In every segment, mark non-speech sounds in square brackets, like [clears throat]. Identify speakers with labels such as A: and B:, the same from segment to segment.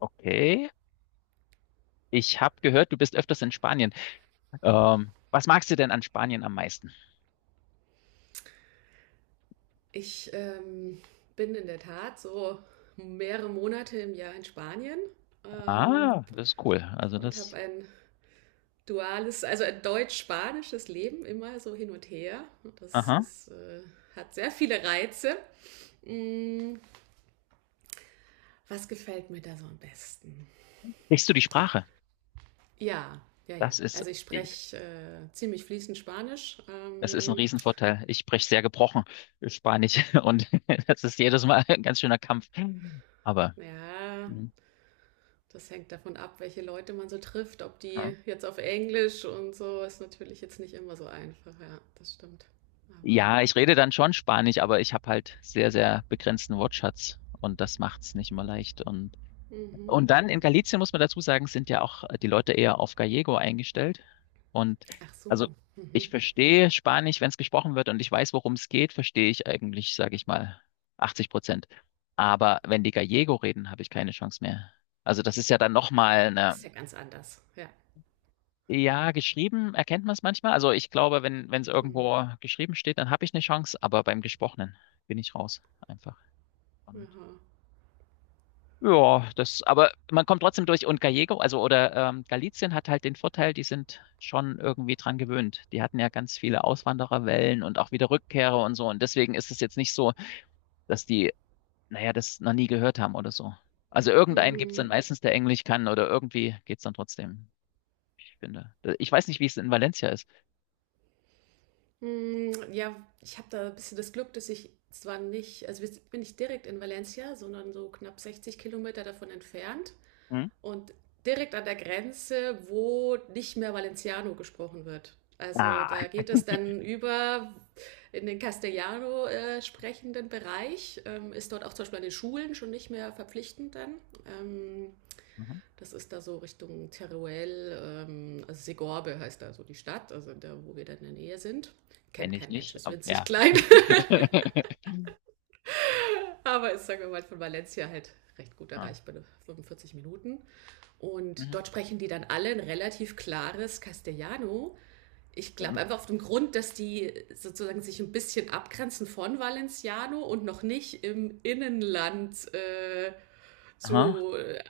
A: Okay. Ich habe gehört, du bist öfters in Spanien. Was magst du denn an Spanien am meisten?
B: Ich bin in der Tat so mehrere Monate im Jahr in Spanien ähm,
A: Ah, das ist cool. Also
B: und habe
A: das,
B: ein duales, also ein deutsch-spanisches Leben, immer so hin und her. Das
A: aha.
B: hat sehr viele Reize. Mm, Was gefällt mir da so am besten?
A: Sprichst du die Sprache?
B: Ja, ja, ja.
A: Das ist,
B: Also ich spreche ziemlich fließend Spanisch.
A: das ist ein Riesenvorteil. Ich spreche sehr gebrochen Spanisch [laughs] und das ist jedes Mal ein ganz schöner Kampf. Aber
B: Ja,
A: mhm.
B: das hängt davon ab, welche Leute man so trifft, ob die jetzt auf Englisch und so, ist natürlich jetzt nicht immer so einfach, ja, das stimmt. Aber,
A: Ja, ich rede dann schon Spanisch, aber ich habe halt sehr, sehr begrenzten Wortschatz und das macht's nicht immer leicht.
B: mhm.
A: Und dann in Galicien muss man dazu sagen, sind ja auch die Leute eher auf Gallego eingestellt. Und
B: Ach
A: also
B: so,
A: ich
B: mhm.
A: verstehe Spanisch, wenn es gesprochen wird und ich weiß, worum es geht, verstehe ich eigentlich, sage ich mal, 80%. Aber wenn die Gallego reden, habe ich keine Chance mehr. Also das ist ja dann nochmal
B: Ist
A: eine,
B: ja ganz anders, ja.
A: ja, geschrieben erkennt man es manchmal. Also ich glaube, wenn es
B: Mhm.
A: irgendwo geschrieben steht, dann habe ich eine Chance, aber beim Gesprochenen bin ich raus einfach. Und
B: Aha.
A: ja, das, aber man kommt trotzdem durch und Gallego, also oder Galicien hat halt den Vorteil, die sind schon irgendwie dran gewöhnt. Die hatten ja ganz viele Auswandererwellen und auch wieder Rückkehrer und so. Und deswegen ist es jetzt nicht so, dass die, naja, das noch nie gehört haben oder so. Also irgendeinen gibt's dann
B: Mhm.
A: meistens, der Englisch kann oder irgendwie geht's dann trotzdem. Ich finde. Ich weiß nicht, wie es in Valencia ist.
B: Ja, ich habe da ein bisschen das Glück, dass ich zwar nicht, also wir bin ich direkt in Valencia, sondern so knapp 60 Kilometer davon entfernt.
A: Hm?
B: Und direkt an der Grenze, wo nicht mehr Valenciano gesprochen wird. Also
A: Ah,
B: da geht es dann über in den Castellano sprechenden Bereich, ist dort auch zum Beispiel an den Schulen schon nicht mehr verpflichtend dann. Ähm,
A: mhm.
B: Das ist da so Richtung Teruel, also Segorbe heißt da so die Stadt, also da, wo wir dann in der Nähe sind. Kennt
A: Kenne ich
B: kein Mensch,
A: nicht.
B: ist
A: Aber,
B: winzig
A: ja.
B: klein,
A: [laughs]
B: [laughs] aber ist, sagen wir mal, von Valencia halt recht gut
A: Ja.
B: erreichbar, 45 Minuten. Und
A: Mhm.
B: dort sprechen die dann alle ein relativ klares Castellano. Ich glaube
A: Ähm,
B: einfach auf dem Grund, dass die sozusagen sich ein bisschen abgrenzen von Valenciano und noch nicht im Innenland
A: aha.
B: so.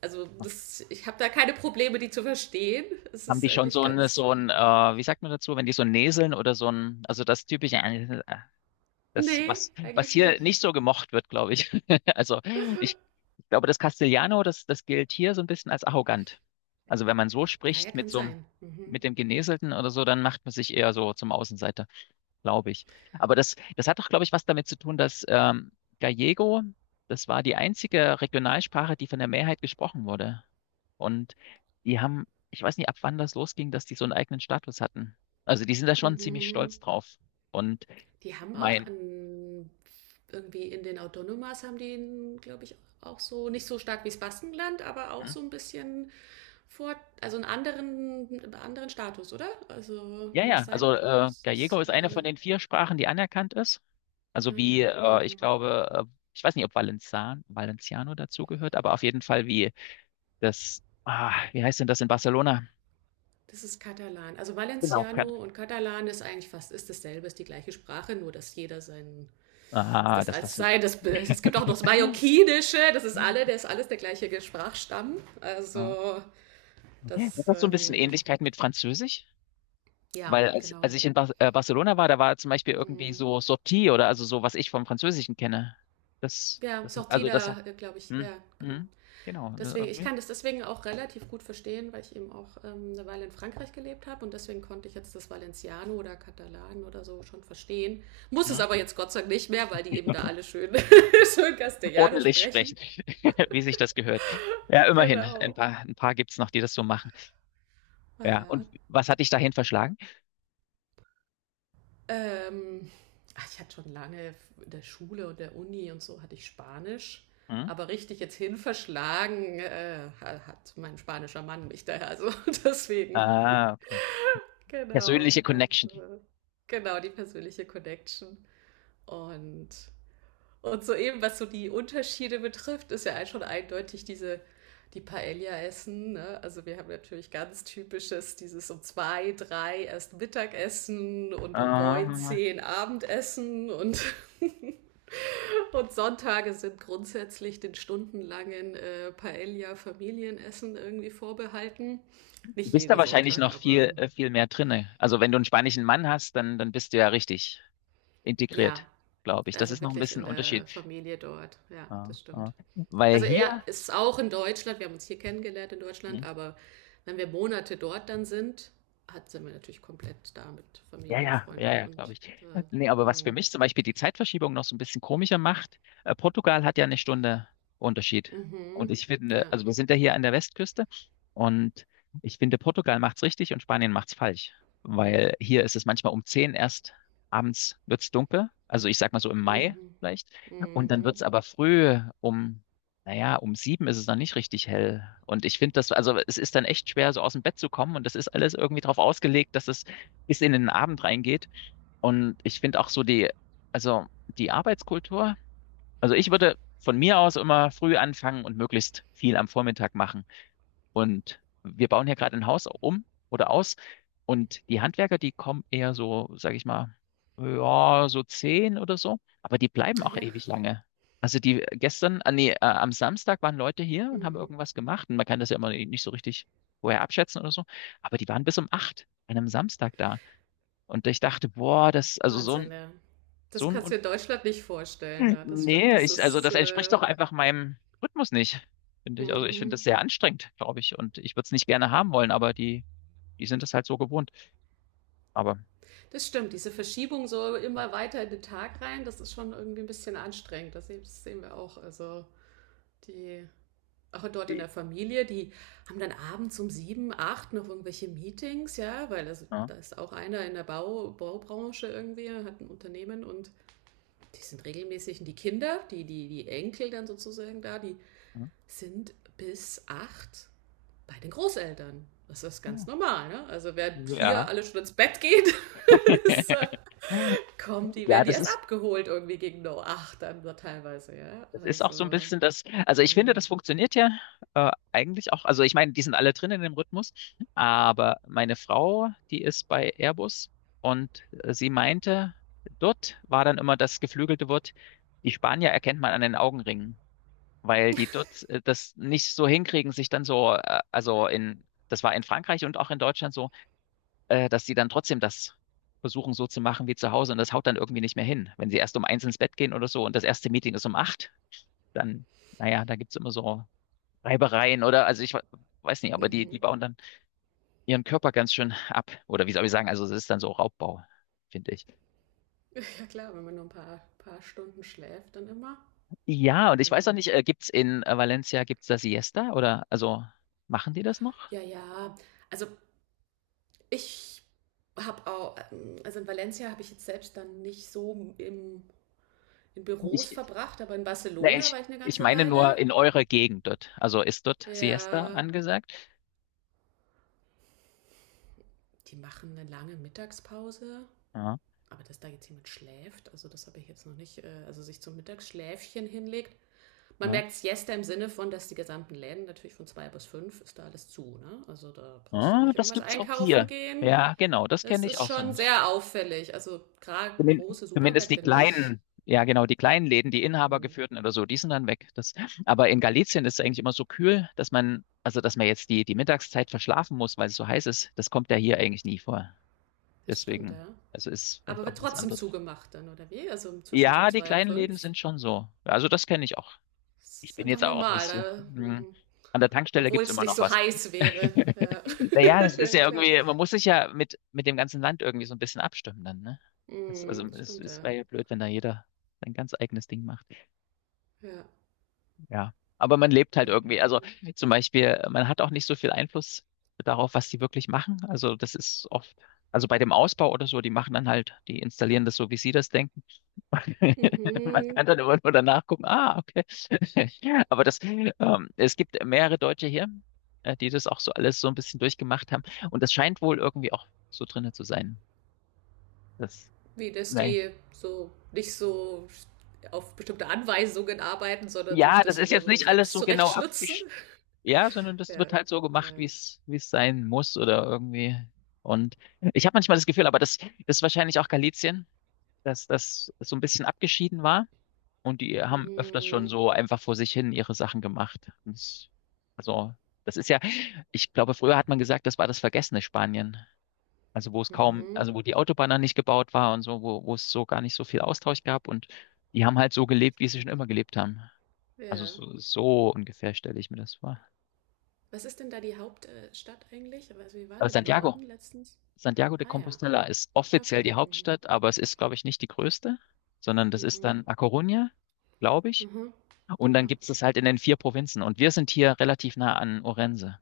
B: Also, das, ich habe da keine Probleme, die zu verstehen. Es
A: Haben
B: ist
A: die schon
B: eigentlich ganz.
A: so ein, wie sagt man dazu, wenn die so näseln oder so ein, also das typische, das,
B: Nee,
A: was, was
B: eigentlich
A: hier
B: nicht.
A: nicht so gemocht wird, glaube ich. [laughs] Also ich, glaube, das Castellano, das, das gilt hier so ein bisschen als arrogant. Also wenn man so
B: Naja,
A: spricht mit
B: kann
A: so einem,
B: sein. Mhm.
A: mit dem Geneselten oder so, dann macht man sich eher so zum Außenseiter glaube ich. Aber das, das hat doch, glaube ich, was damit zu tun, dass Gallego, das war die einzige Regionalsprache, die von der Mehrheit gesprochen wurde. Und die haben, ich weiß nicht, ab wann das losging, dass die so einen eigenen Status hatten. Also die sind da schon ziemlich
B: Mhm.
A: stolz drauf. Und
B: Die haben auch
A: mein,
B: an, irgendwie in den Autonomas haben die, glaube ich, auch so, nicht so stark wie das Baskenland, aber auch
A: hm?
B: so ein bisschen vor, also einen anderen Status, oder? Also
A: Ja,
B: kann
A: ja,
B: das sein?
A: also
B: Das
A: Gallego
B: ist,
A: ist eine von den vier Sprachen, die anerkannt ist. Also
B: ah ja.
A: wie, ich
B: Mhm.
A: glaube, ich weiß nicht, ob Valenzan, Valenciano dazugehört, aber auf jeden Fall wie das, ah, wie heißt denn das in Barcelona?
B: Das ist Katalan. Also
A: Genau.
B: Valenciano und Katalan ist eigentlich fast ist dasselbe, ist die gleiche Sprache, nur dass jeder sein
A: Ah,
B: das
A: dass
B: als
A: das,
B: sein. Das, es gibt auch noch das Mallorquinische, das ist alle,
A: so,
B: der ist alles der gleiche Sprachstamm.
A: ah,
B: Also
A: okay. Hat
B: das
A: das so ein bisschen Ähnlichkeit mit Französisch?
B: ja,
A: Weil als, als
B: genau.
A: ich in Bar Barcelona war, da war zum Beispiel irgendwie
B: Mhm.
A: so Sortie oder also so, was ich vom Französischen kenne. Das,
B: Ja, ist
A: das,
B: auch
A: also das hat,
B: Tida, glaube ich.
A: hm,
B: Ja, genau.
A: hm, genau, ne,
B: Deswegen, ich
A: irgendwie,
B: kann das deswegen auch relativ gut verstehen, weil ich eben auch eine Weile in Frankreich gelebt habe und deswegen konnte ich jetzt das Valenciano oder Katalan oder so schon verstehen. Muss es
A: hm,
B: aber jetzt Gott sei Dank nicht mehr, weil die eben da alle schön, [laughs] schön Castellano
A: ordentlich
B: sprechen.
A: sprechen, [laughs] wie sich das gehört. Ja, immerhin,
B: Genau.
A: ein paar gibt's noch, die das so machen. Ja,
B: Naja,
A: und was hat dich dahin verschlagen?
B: Ähm, ach, ich hatte schon lange in der Schule und der Uni und so hatte ich Spanisch.
A: Hm?
B: Aber richtig jetzt hin verschlagen hat mein spanischer Mann mich daher. Also [laughs] deswegen.
A: Ah, okay.
B: Genau.
A: Persönliche Connection.
B: Also, genau, die persönliche Connection. Und und soeben, was so die Unterschiede betrifft, ist ja schon eindeutig diese, die Paella essen. Ne? Also wir haben natürlich ganz typisches, dieses um zwei, drei erst Mittagessen und um neun,
A: Ah,
B: zehn Abendessen und, [laughs] und Sonntage sind grundsätzlich den stundenlangen Paella-Familienessen irgendwie vorbehalten.
A: du
B: Nicht
A: bist da
B: jeder
A: wahrscheinlich
B: Sonntag,
A: noch
B: aber
A: viel, viel mehr drinne. Also wenn du einen spanischen Mann hast, dann, dann bist du ja richtig
B: ja,
A: integriert, glaube ich. Das
B: also
A: ist noch ein
B: wirklich
A: bisschen
B: in
A: ein Unterschied.
B: der Familie dort. Ja,
A: Ja,
B: das
A: ja.
B: stimmt.
A: Weil
B: Also er
A: hier,
B: ist auch in Deutschland, wir haben uns hier kennengelernt in Deutschland,
A: hm,
B: aber wenn wir Monate dort dann sind, sind wir natürlich komplett da mit
A: ja,
B: Familien,
A: ja, ja,
B: Freunden
A: ja, glaube
B: und
A: ich. Nee, aber
B: äh,
A: was für
B: mhm.
A: mich zum Beispiel die Zeitverschiebung noch so ein bisschen komischer macht, Portugal hat ja eine Stunde Unterschied. Und
B: Mhm.
A: ich finde,
B: Ja.
A: also wir sind ja hier an der Westküste und ich finde, Portugal macht's richtig und Spanien macht's falsch. Weil hier ist es manchmal um 10 erst abends wird's dunkel. Also ich sag mal so im Mai
B: Mhm.
A: vielleicht. Und dann wird's
B: Mhm.
A: aber früh um, naja, um sieben ist es noch nicht richtig hell. Und ich finde das, also es ist dann echt schwer, so aus dem Bett zu kommen und das ist alles irgendwie darauf ausgelegt, dass es bis in den Abend reingeht. Und ich finde auch so die, also die Arbeitskultur, also ich würde von mir aus immer früh anfangen und möglichst viel am Vormittag machen. Und wir bauen hier gerade ein Haus um oder aus. Und die Handwerker, die kommen eher so, sage ich mal, ja, so zehn oder so. Aber die bleiben auch
B: Ja.
A: ewig lange. Also die gestern, ah, nee, am Samstag waren Leute hier und haben
B: Mhm.
A: irgendwas gemacht. Und man kann das ja immer nicht so richtig vorher abschätzen oder so. Aber die waren bis um acht an einem Samstag da. Und ich dachte, boah, das, also
B: Wahnsinn, ja. Das
A: so ein,
B: kannst du in Deutschland nicht vorstellen, ja, das stimmt.
A: Nee,
B: Das
A: ich, also
B: ist,
A: das entspricht doch einfach meinem Rhythmus nicht, finde ich. Also ich finde das
B: mhm.
A: sehr anstrengend, glaube ich. Und ich würde es nicht gerne haben wollen, aber die, die sind es halt so gewohnt. Aber,
B: Das stimmt. Diese Verschiebung so immer weiter in den Tag rein, das ist schon irgendwie ein bisschen anstrengend. Das sehen wir auch. Also die auch dort in der Familie, die haben dann abends um sieben, acht noch irgendwelche Meetings, ja, weil das,
A: ja,
B: da ist auch einer in der Baubranche irgendwie, hat ein Unternehmen und die sind regelmäßig, und die Kinder, die Enkel dann sozusagen da, die
A: ja.
B: sind bis acht bei den Großeltern. Das ist ganz normal, ne? Also wer hier
A: Ja,
B: alle schon ins Bett geht, [laughs] ist,
A: [laughs]
B: kommt, die
A: ja,
B: werden die
A: das
B: erst
A: ist,
B: abgeholt irgendwie gegen acht dann so teilweise, ja.
A: das ist auch so ein
B: Also.
A: bisschen das, also ich finde,
B: Mh.
A: das funktioniert ja eigentlich auch. Also ich meine, die sind alle drin in dem Rhythmus, aber meine Frau, die ist bei Airbus und sie meinte, dort war dann immer das geflügelte Wort, die Spanier erkennt man an den Augenringen, weil die dort das nicht so hinkriegen, sich dann so, also in, das war in Frankreich und auch in Deutschland so, dass sie dann trotzdem das versuchen so zu machen wie zu Hause und das haut dann irgendwie nicht mehr hin, wenn sie erst um eins ins Bett gehen oder so und das erste Meeting ist um acht dann, naja, da gibt's immer so Reibereien oder, also ich weiß nicht, aber die, die
B: Mhm.
A: bauen dann ihren Körper ganz schön ab. Oder wie soll ich sagen, also es ist dann so Raubbau, finde ich.
B: [laughs] Ja klar, wenn man nur ein paar, paar Stunden schläft, dann immer.
A: Ja, und ich
B: Also,
A: weiß auch nicht, gibt's in Valencia, gibt's da Siesta oder, also machen die das noch?
B: ja, ja. Also ich habe auch, also in Valencia habe ich jetzt selbst dann nicht so in
A: Ich,
B: Büros verbracht, aber in
A: ne,
B: Barcelona
A: ich,
B: war ich eine
A: ich
B: ganze
A: meine
B: Weile.
A: nur in eurer Gegend dort. Also ist dort Siesta
B: Ja,
A: angesagt?
B: die machen eine lange Mittagspause.
A: Ja,
B: Aber dass da jetzt jemand schläft, also das habe ich jetzt noch nicht, also sich zum Mittagsschläfchen hinlegt. Man
A: ja.
B: merkt Siesta im Sinne von, dass die gesamten Läden natürlich von zwei bis fünf ist da alles zu, ne? Also da brauchst du
A: Ah,
B: nicht
A: das
B: irgendwas
A: gibt's auch
B: einkaufen
A: hier.
B: gehen.
A: Ja, genau, das
B: Das
A: kenne ich
B: ist
A: auch so.
B: schon sehr auffällig. Also gerade
A: Zumin-
B: große
A: Zumindest die
B: Supermärkte nicht.
A: kleinen, ja genau, die kleinen Läden, die
B: Mhm.
A: inhabergeführten oder so, die sind dann weg. Das, aber in Galicien ist es eigentlich immer so kühl, dass man, also dass man jetzt die, die Mittagszeit verschlafen muss, weil es so heiß ist. Das kommt ja hier eigentlich nie vor.
B: Das stimmt,
A: Deswegen,
B: ja.
A: also ist
B: Aber
A: vielleicht
B: wird
A: auch was
B: trotzdem
A: anderes.
B: zugemacht dann, oder wie? Also zwischen so
A: Ja, die
B: zwei und
A: kleinen Läden
B: fünf.
A: sind schon so. Also das kenne ich auch.
B: Das
A: Ich
B: ist
A: bin
B: einfach
A: jetzt auch
B: normal,
A: nicht so.
B: da,
A: Hm,
B: mhm.
A: an der Tankstelle
B: Obwohl
A: gibt's
B: es
A: immer
B: nicht
A: noch
B: so
A: was.
B: heiß wäre.
A: [laughs]
B: Ja,
A: Naja, das
B: [laughs]
A: ist
B: ja
A: ja
B: klar.
A: irgendwie, man muss sich ja mit dem ganzen Land irgendwie so ein bisschen abstimmen dann, ne? Das, also
B: Mhm,
A: es,
B: stimmt,
A: es
B: ja.
A: wäre ja blöd, wenn da jeder sein ganz eigenes Ding macht.
B: Ja.
A: Ja. Aber man lebt halt irgendwie. Also
B: Mhm.
A: zum Beispiel, man hat auch nicht so viel Einfluss darauf, was die wirklich machen. Also das ist oft, also bei dem Ausbau oder so, die machen dann halt, die installieren das so, wie sie das denken. [laughs] Man
B: Mhm.
A: kann dann immer nur danach gucken, ah, okay. [laughs] Aber das, es gibt mehrere Deutsche hier, die das auch so alles so ein bisschen durchgemacht haben. Und das scheint wohl irgendwie auch so drinne zu sein. Das,
B: Wie, dass
A: nein.
B: die so nicht so auf bestimmte Anweisungen arbeiten, sondern sich
A: Ja, das
B: das
A: ist
B: immer
A: jetzt
B: so
A: nicht alles
B: selbst
A: so genau
B: zurechtschnitzen. [laughs]
A: ja, sondern das
B: Ja.
A: wird halt so gemacht,
B: Ja.
A: wie es sein muss oder irgendwie. Und ich habe manchmal das Gefühl, aber das, das ist wahrscheinlich auch Galizien, dass das so ein bisschen abgeschieden war. Und die haben öfters schon
B: Mhm.
A: so einfach vor sich hin ihre Sachen gemacht. Also, das ist ja, ich glaube, früher hat man gesagt, das war das vergessene Spanien. Also, wo es kaum,
B: Mhm.
A: also wo die Autobahn dann nicht gebaut war und so, wo, wo es so gar nicht so viel Austausch gab. Und die haben halt so gelebt,
B: Das
A: wie sie schon
B: klingt.
A: immer gelebt haben. Also,
B: Ja.
A: so, so ungefähr stelle ich mir das vor.
B: Was ist denn da die Hauptstadt eigentlich? Also wie war
A: Aber
B: der
A: Santiago,
B: Norden letztens?
A: Santiago de
B: Ah ja,
A: Compostela ist offiziell
B: okay.
A: die
B: Mhm.
A: Hauptstadt, aber es ist, glaube ich, nicht die größte, sondern das ist
B: Mhm.
A: dann A Coruña, glaube ich.
B: Mhm.
A: Und dann
B: Ja.
A: gibt es das halt in den vier Provinzen. Und wir sind hier relativ nah an Orense,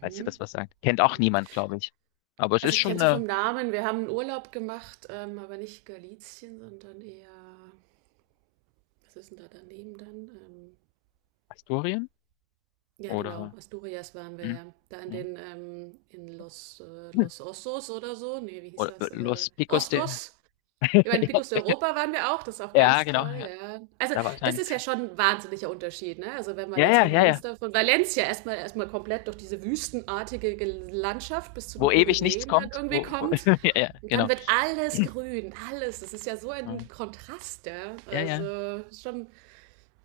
A: falls ihr das was sagt. Kennt auch
B: Ja.
A: niemand, glaube ich. Aber es
B: Also
A: ist
B: ich kenne
A: schon
B: so
A: eine
B: vom Namen, wir haben einen Urlaub gemacht, aber nicht Galizien, sondern eher, was ist denn da daneben dann?
A: Asturien
B: Ja, genau,
A: oder,
B: Asturias waren wir
A: hm,
B: ja. Da in
A: hm,
B: den, in Los Osos oder so. Nee, wie hieß
A: oder
B: das?
A: Los Picos de.
B: Oscos. Über den Picus
A: [laughs]
B: Europa waren wir auch, das ist auch
A: Ja,
B: ganz
A: genau.
B: toll,
A: Ja,
B: ja. Also,
A: da war ich
B: das
A: eigentlich.
B: ist ja schon ein wahnsinniger Unterschied, ne? Also, wenn man
A: Ja,
B: jetzt
A: ja,
B: von
A: ja,
B: uns,
A: ja.
B: da, von Valencia erstmal, komplett durch diese wüstenartige Landschaft bis zu den
A: Wo ewig nichts
B: Pyrenäen dann
A: kommt.
B: irgendwie
A: Wo, wo, [laughs]
B: kommt,
A: ja, ja, genau.
B: dann wird alles grün, alles. Das ist ja so ein
A: [clears throat]
B: Kontrast, ja.
A: Ja, ja.
B: Also, ist schon,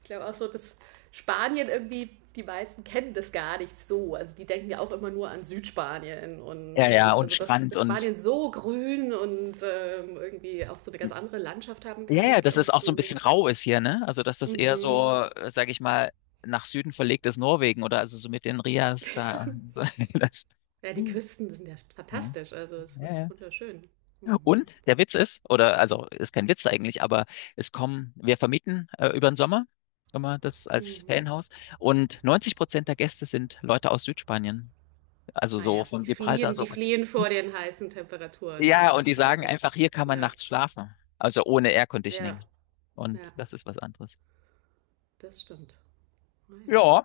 B: ich glaube auch so, dass Spanien irgendwie, die meisten kennen das gar nicht so. Also die denken ja auch immer nur an Südspanien
A: Ja, ja.
B: und
A: Und
B: also dass,
A: Strand
B: dass
A: und.
B: Spanien so grün und irgendwie auch so eine ganz andere Landschaft haben
A: Ja,
B: kann,
A: ja,
B: ist
A: dass
B: glaube
A: es
B: ich
A: auch so ein bisschen
B: so.
A: rau ist hier, ne? Also, dass das eher
B: Mhm.
A: so, sage ich mal, nach Süden verlegt ist Norwegen oder also so mit den Rias da. [laughs] Das,
B: Ja, die Küsten die sind ja
A: mhm,
B: fantastisch, also es ist
A: ja,
B: echt
A: ja.
B: wunderschön. Mhm.
A: Und der Witz ist, oder also ist kein Witz eigentlich, aber es kommen, wir vermieten über den Sommer immer das als
B: Mhm.
A: Ferienhaus und 90% der Gäste sind Leute aus Südspanien, also so
B: Naja,
A: von Gibraltar
B: die
A: so.
B: fliehen vor den heißen Temperaturen, ja,
A: Ja, und
B: das
A: die
B: glaube
A: sagen
B: ich.
A: einfach, hier kann man
B: Ja,
A: nachts schlafen, also ohne Air
B: ja,
A: Conditioning. Und
B: ja,
A: das ist was anderes.
B: das stimmt. Naja.
A: Ja.